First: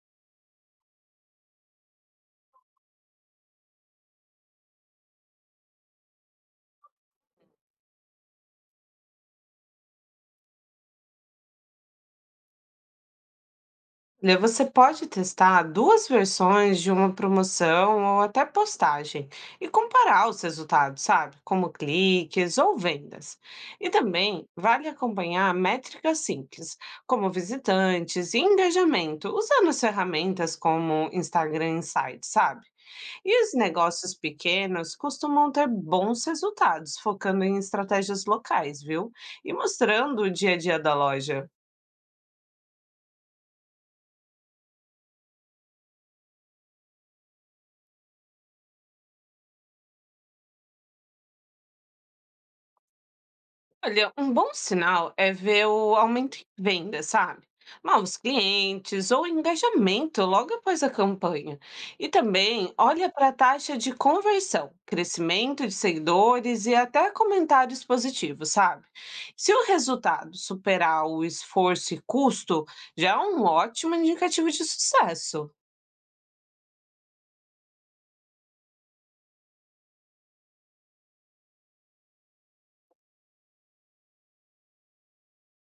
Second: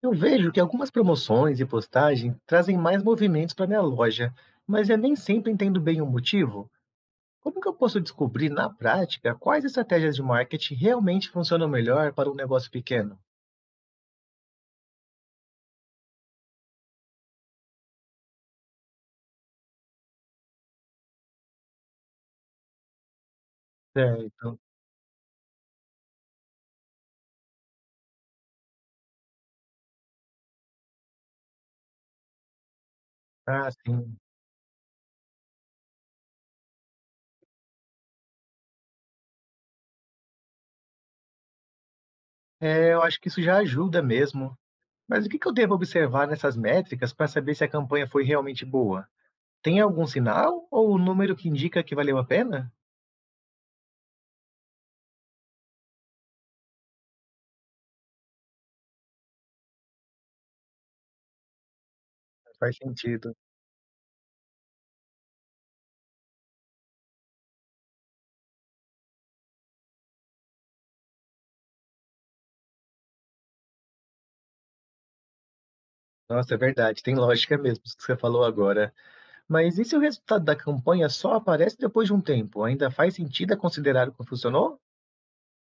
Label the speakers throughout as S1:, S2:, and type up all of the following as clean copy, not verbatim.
S1: Eu vejo que algumas promoções e postagens trazem mais movimentos para minha loja, mas eu nem sempre entendo bem o motivo. Como que eu posso descobrir na prática quais estratégias de marketing realmente funcionam melhor para um negócio pequeno?
S2: Olha, você pode testar duas versões de uma promoção ou até postagem e comparar os resultados, sabe? Como cliques ou vendas. E também
S1: Certo.
S2: vale acompanhar métricas simples, como visitantes e engajamento, usando as ferramentas como Instagram Insights, sabe? E os
S1: Ah,
S2: negócios
S1: sim.
S2: pequenos costumam ter bons resultados, focando em estratégias locais, viu? E mostrando o dia a dia da loja.
S1: É, eu acho que isso já ajuda mesmo. Mas o que que eu devo observar nessas métricas para saber se a campanha foi realmente boa? Tem algum sinal ou o número que indica que valeu a pena?
S2: Olha, um bom sinal é ver o aumento em vendas, sabe? Novos clientes ou engajamento logo após a campanha. E também
S1: Faz
S2: olha para a
S1: sentido.
S2: taxa de conversão, crescimento de seguidores e até comentários positivos, sabe? Se o resultado superar o esforço e custo, já é um ótimo indicativo de sucesso.
S1: Nossa, é verdade, tem lógica mesmo isso que você falou agora. Mas e se o resultado da campanha só aparece depois de um tempo? Ainda faz sentido é considerar o que funcionou?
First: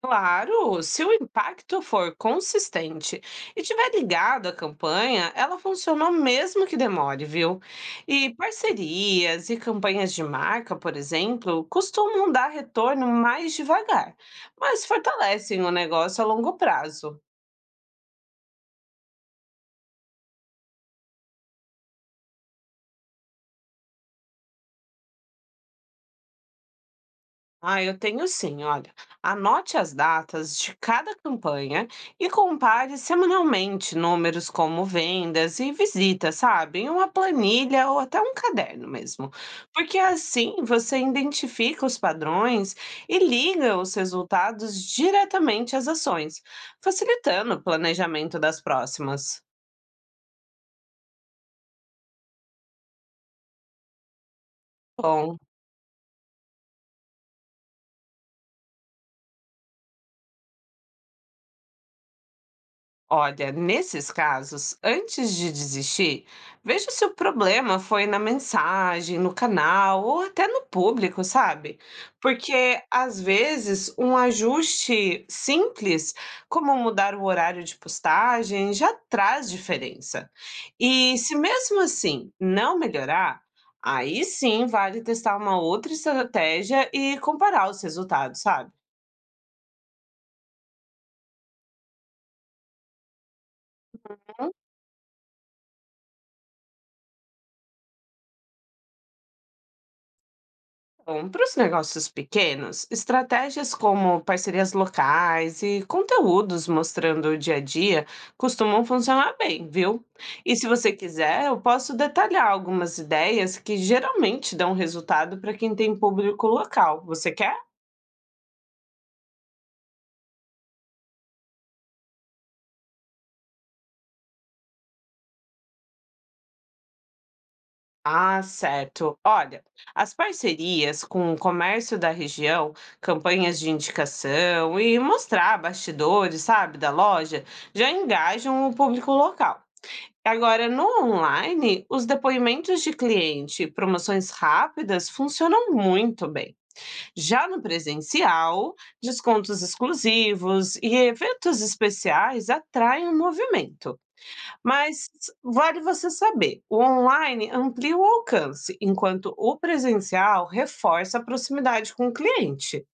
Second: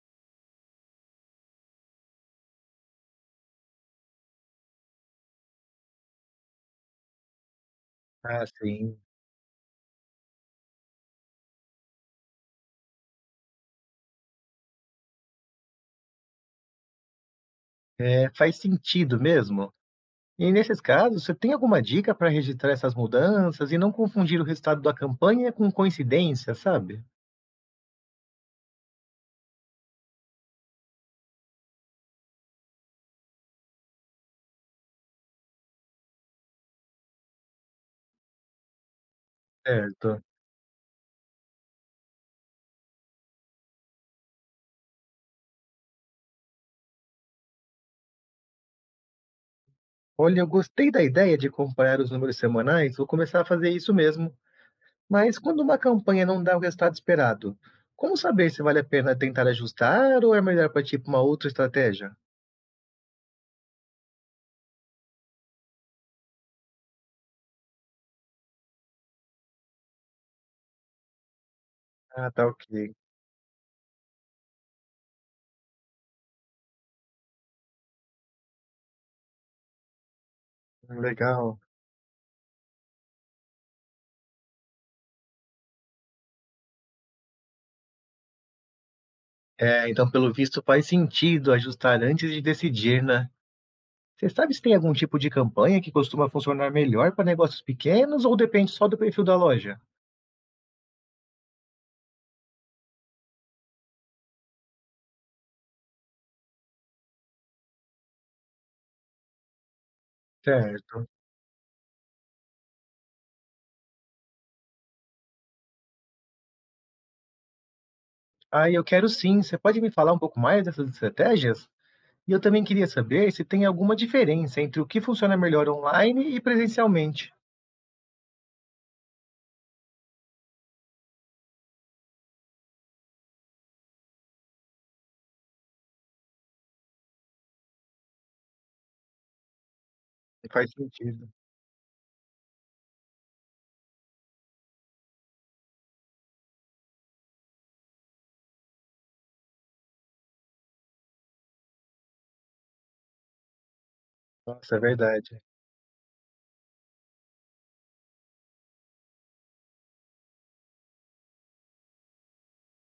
S2: Claro, se o impacto for consistente e tiver ligado à campanha, ela funcionou mesmo que demore, viu? E
S1: Ah, sim.
S2: parcerias e campanhas de marca, por exemplo, costumam dar retorno mais devagar, mas fortalecem o negócio a longo prazo.
S1: É, faz sentido mesmo. E nesses casos, você tem alguma dica para registrar essas mudanças e não confundir o resultado da campanha com coincidência, sabe?
S2: Ah, eu tenho sim, olha. Anote as datas de cada campanha e compare semanalmente números como vendas e visitas, sabe? Em uma planilha ou até um caderno mesmo. Porque
S1: Certo.
S2: assim você identifica os padrões e liga os resultados diretamente às ações, facilitando o planejamento das próximas.
S1: Olha, eu gostei da ideia de comparar os números semanais, vou começar a fazer isso mesmo.
S2: Bom.
S1: Mas quando uma campanha não dá o resultado esperado, como saber se vale a pena tentar ajustar ou é melhor partir para uma outra estratégia?
S2: Olha, nesses casos, antes de desistir, veja se o problema foi na mensagem, no canal ou até no público, sabe?
S1: Ah, tá ok.
S2: Porque às vezes um ajuste simples, como mudar o horário de postagem, já traz diferença. E se
S1: Legal.
S2: mesmo assim não melhorar, aí sim vale testar uma outra estratégia e comparar os resultados, sabe?
S1: É, então, pelo visto, faz sentido ajustar antes de decidir, né? Você sabe se tem algum tipo de campanha que costuma funcionar melhor para negócios pequenos ou depende só do perfil da loja?
S2: Bom, para os negócios pequenos, estratégias como parcerias locais e conteúdos mostrando o dia a dia costumam funcionar bem, viu? E se você
S1: Certo.
S2: quiser, eu posso detalhar algumas ideias que geralmente dão resultado para quem tem público local. Você quer?
S1: Ah, eu quero sim. Você pode me falar um pouco mais dessas estratégias? E eu também queria saber se tem alguma diferença entre o que funciona melhor online e presencialmente.
S2: Ah, certo. Olha, as parcerias com o comércio da região, campanhas de indicação e mostrar bastidores, sabe, da loja, já engajam o público local. Agora,
S1: Faz
S2: no
S1: sentido.
S2: online, os depoimentos de cliente, e promoções rápidas funcionam muito bem. Já no presencial, descontos exclusivos e eventos especiais atraem o movimento.
S1: Nossa, é
S2: Mas
S1: verdade.
S2: vale você saber, o online amplia o alcance, enquanto o presencial reforça a proximidade com o cliente.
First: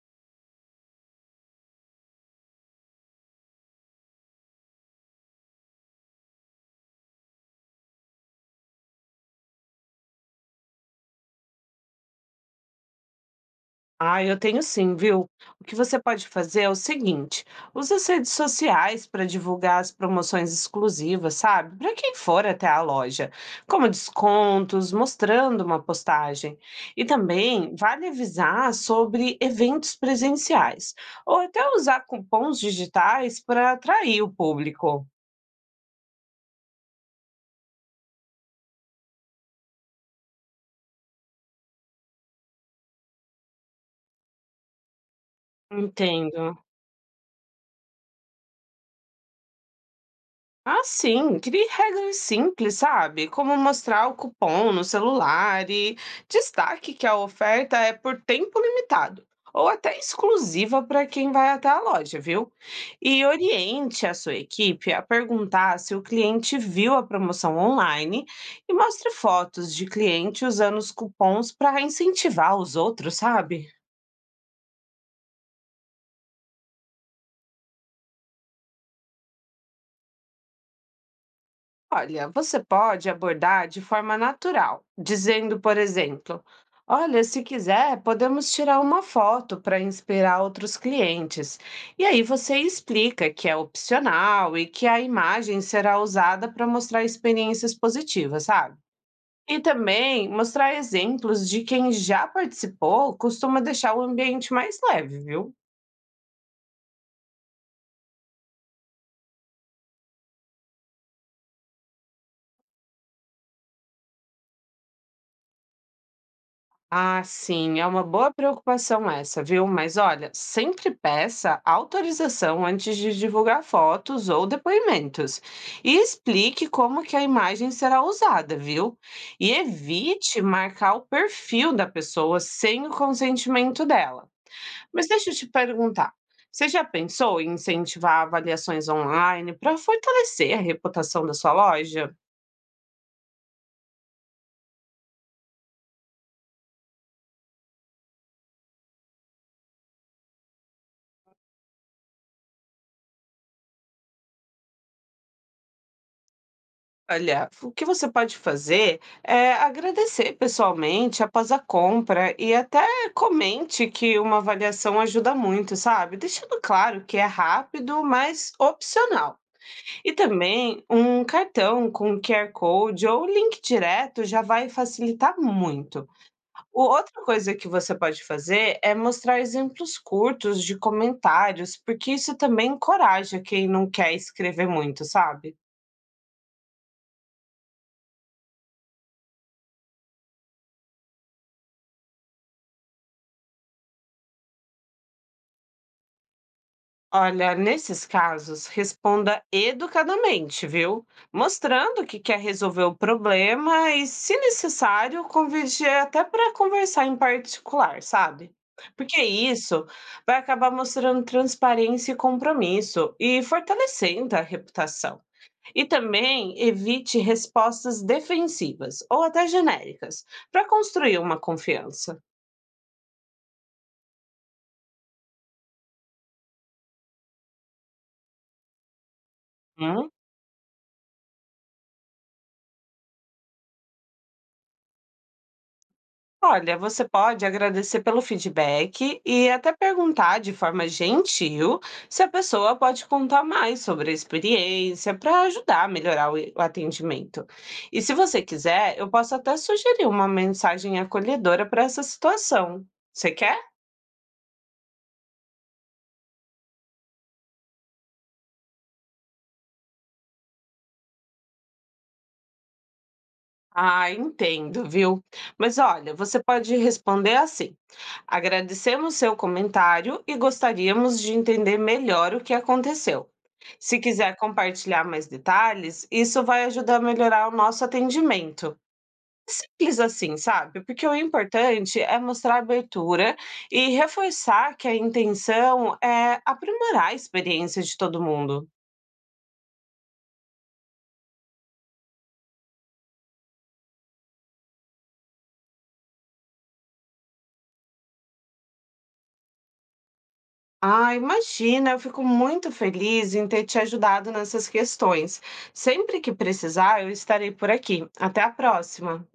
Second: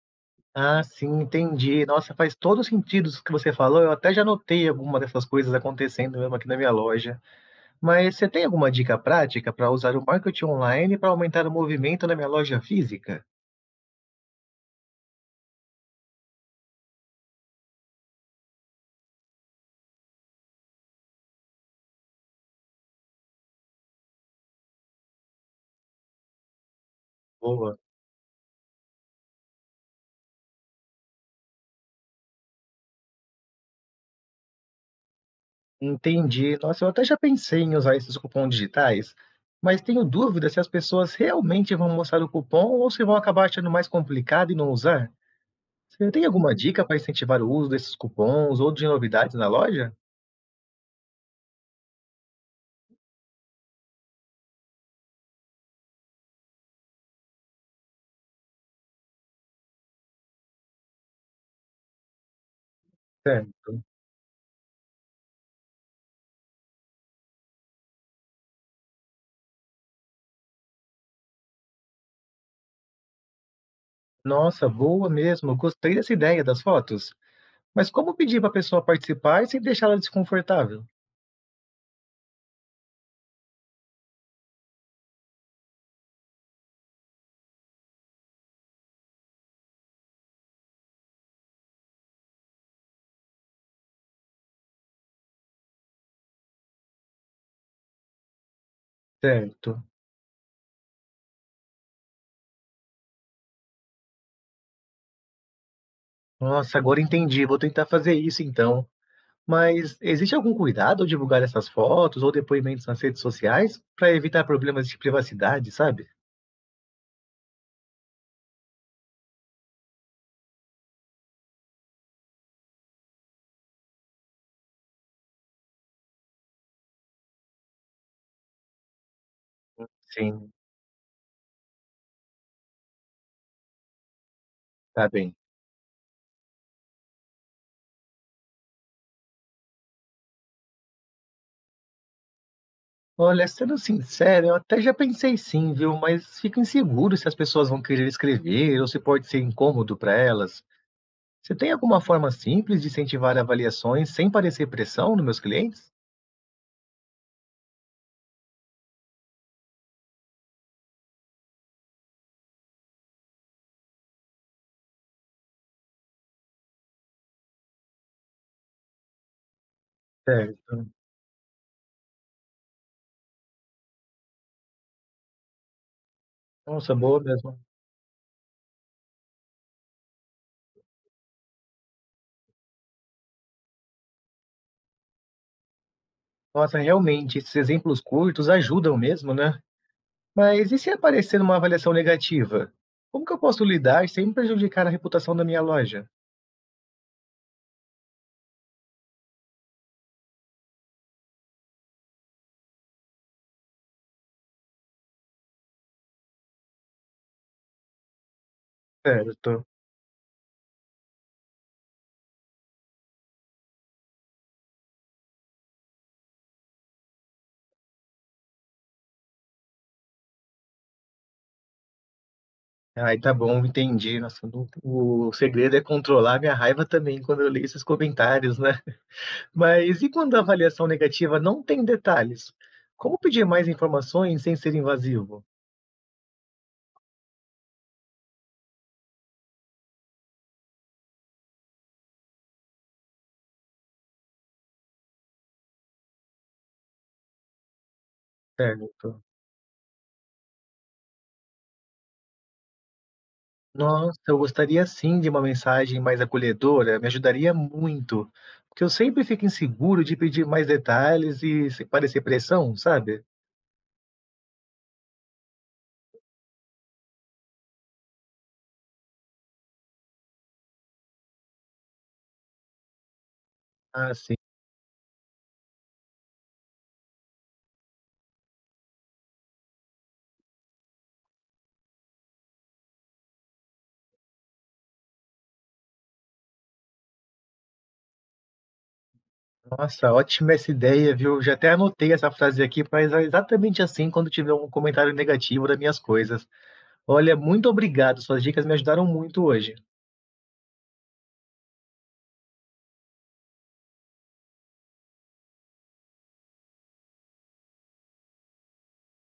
S1: Ah, sim, entendi. Nossa, faz todo sentido isso que você falou. Eu até já notei alguma dessas coisas acontecendo mesmo aqui na minha loja. Mas você tem alguma dica prática para usar o marketing online para aumentar o movimento na minha loja física?
S2: Ah, eu tenho sim, viu? O que você pode fazer é o seguinte: usa as redes sociais para divulgar as promoções exclusivas, sabe? Para quem for até a loja, como descontos, mostrando uma postagem. E também
S1: Boa.
S2: vale avisar sobre eventos presenciais, ou até usar cupons digitais para atrair o público.
S1: Entendi. Nossa, eu até já pensei em usar esses cupons digitais, mas tenho dúvida se as pessoas realmente vão mostrar o cupom ou se vão acabar achando mais complicado e não usar. Você tem
S2: Entendo.
S1: alguma dica para incentivar o uso desses cupons ou de novidades na loja?
S2: Ah, sim, crie regras simples, sabe? Como mostrar o cupom no celular e destaque que a oferta é por tempo limitado ou até exclusiva para quem vai até a loja, viu? E
S1: Certo.
S2: oriente a sua equipe a perguntar se o cliente viu a promoção online e mostre fotos de cliente usando os cupons para incentivar os outros, sabe?
S1: Nossa, boa mesmo. Eu gostei dessa ideia das fotos. Mas como pedir para a pessoa participar sem deixá-la desconfortável?
S2: Olha, você pode abordar de forma natural, dizendo, por exemplo, olha, se quiser, podemos tirar uma foto para inspirar outros clientes. E aí você explica que é opcional e que a imagem será usada para mostrar experiências positivas, sabe? E
S1: Certo.
S2: também mostrar exemplos de quem já participou costuma deixar o ambiente mais leve, viu?
S1: Nossa, agora entendi. Vou tentar fazer isso então. Mas existe algum cuidado ao divulgar essas fotos ou depoimentos nas redes sociais para evitar problemas de privacidade, sabe?
S2: Ah, sim, é uma boa preocupação essa, viu? Mas olha, sempre peça autorização antes de divulgar fotos ou depoimentos e explique como que a imagem será usada, viu? E evite
S1: Sim,
S2: marcar o perfil da pessoa sem o consentimento dela. Mas
S1: tá
S2: deixa eu
S1: bem.
S2: te perguntar, você já pensou em incentivar avaliações online para fortalecer a reputação da sua loja?
S1: Olha, sendo sincero, eu até já pensei sim, viu? Mas fico inseguro se as pessoas vão querer escrever ou se pode ser incômodo para elas. Você tem alguma forma simples de incentivar avaliações sem parecer pressão nos meus clientes?
S2: Olha, o que você pode fazer é agradecer pessoalmente após a compra e até comente que uma avaliação ajuda muito, sabe? Deixando claro que é rápido, mas opcional. E também
S1: Certo.
S2: um cartão com QR Code ou link direto já vai facilitar muito.
S1: Nossa, boa
S2: Outra coisa
S1: mesmo.
S2: que você pode fazer é mostrar exemplos curtos de comentários, porque isso também encoraja quem não quer escrever muito, sabe?
S1: Nossa, realmente, esses exemplos curtos ajudam mesmo, né? Mas e se aparecer uma avaliação negativa? Como que eu posso lidar sem prejudicar a reputação da minha loja?
S2: Olha, nesses casos, responda educadamente, viu? Mostrando que quer resolver o problema e, se necessário, convide até para conversar em particular, sabe? Porque
S1: Certo.
S2: isso vai acabar mostrando transparência e compromisso e fortalecendo a reputação. E também evite respostas defensivas ou até genéricas para construir uma confiança.
S1: Ai, tá bom, entendi. Nossa, não- o segredo é controlar minha raiva também quando eu leio esses comentários, né? Mas e quando a avaliação negativa não tem detalhes? Como pedir mais informações sem ser invasivo?
S2: Olha, você pode agradecer pelo feedback e até perguntar de forma gentil se a pessoa pode contar mais sobre a experiência para ajudar a melhorar o atendimento. E se você quiser, eu
S1: Certo.
S2: posso até sugerir uma mensagem acolhedora para essa situação. Você quer?
S1: Nossa, eu gostaria sim de uma mensagem mais acolhedora, me ajudaria muito. Porque eu sempre fico inseguro de pedir mais detalhes e se parecer pressão, sabe?
S2: Ah, entendo, viu? Mas olha, você pode responder assim: agradecemos seu comentário e gostaríamos de entender melhor o que aconteceu. Se
S1: Ah,
S2: quiser
S1: sim.
S2: compartilhar mais detalhes, isso vai ajudar a melhorar o nosso atendimento. Simples assim, sabe? Porque o importante é mostrar abertura e reforçar que a intenção é aprimorar a experiência de todo mundo.
S1: Nossa, ótima essa ideia, viu. Já até anotei essa frase aqui pra exatamente assim quando tiver um comentário negativo das minhas coisas. Olha, muito obrigado, suas dicas me ajudaram muito hoje.
S2: Ah, imagina, eu fico muito feliz em ter te ajudado nessas questões. Sempre que precisar, eu estarei por aqui. Até a próxima!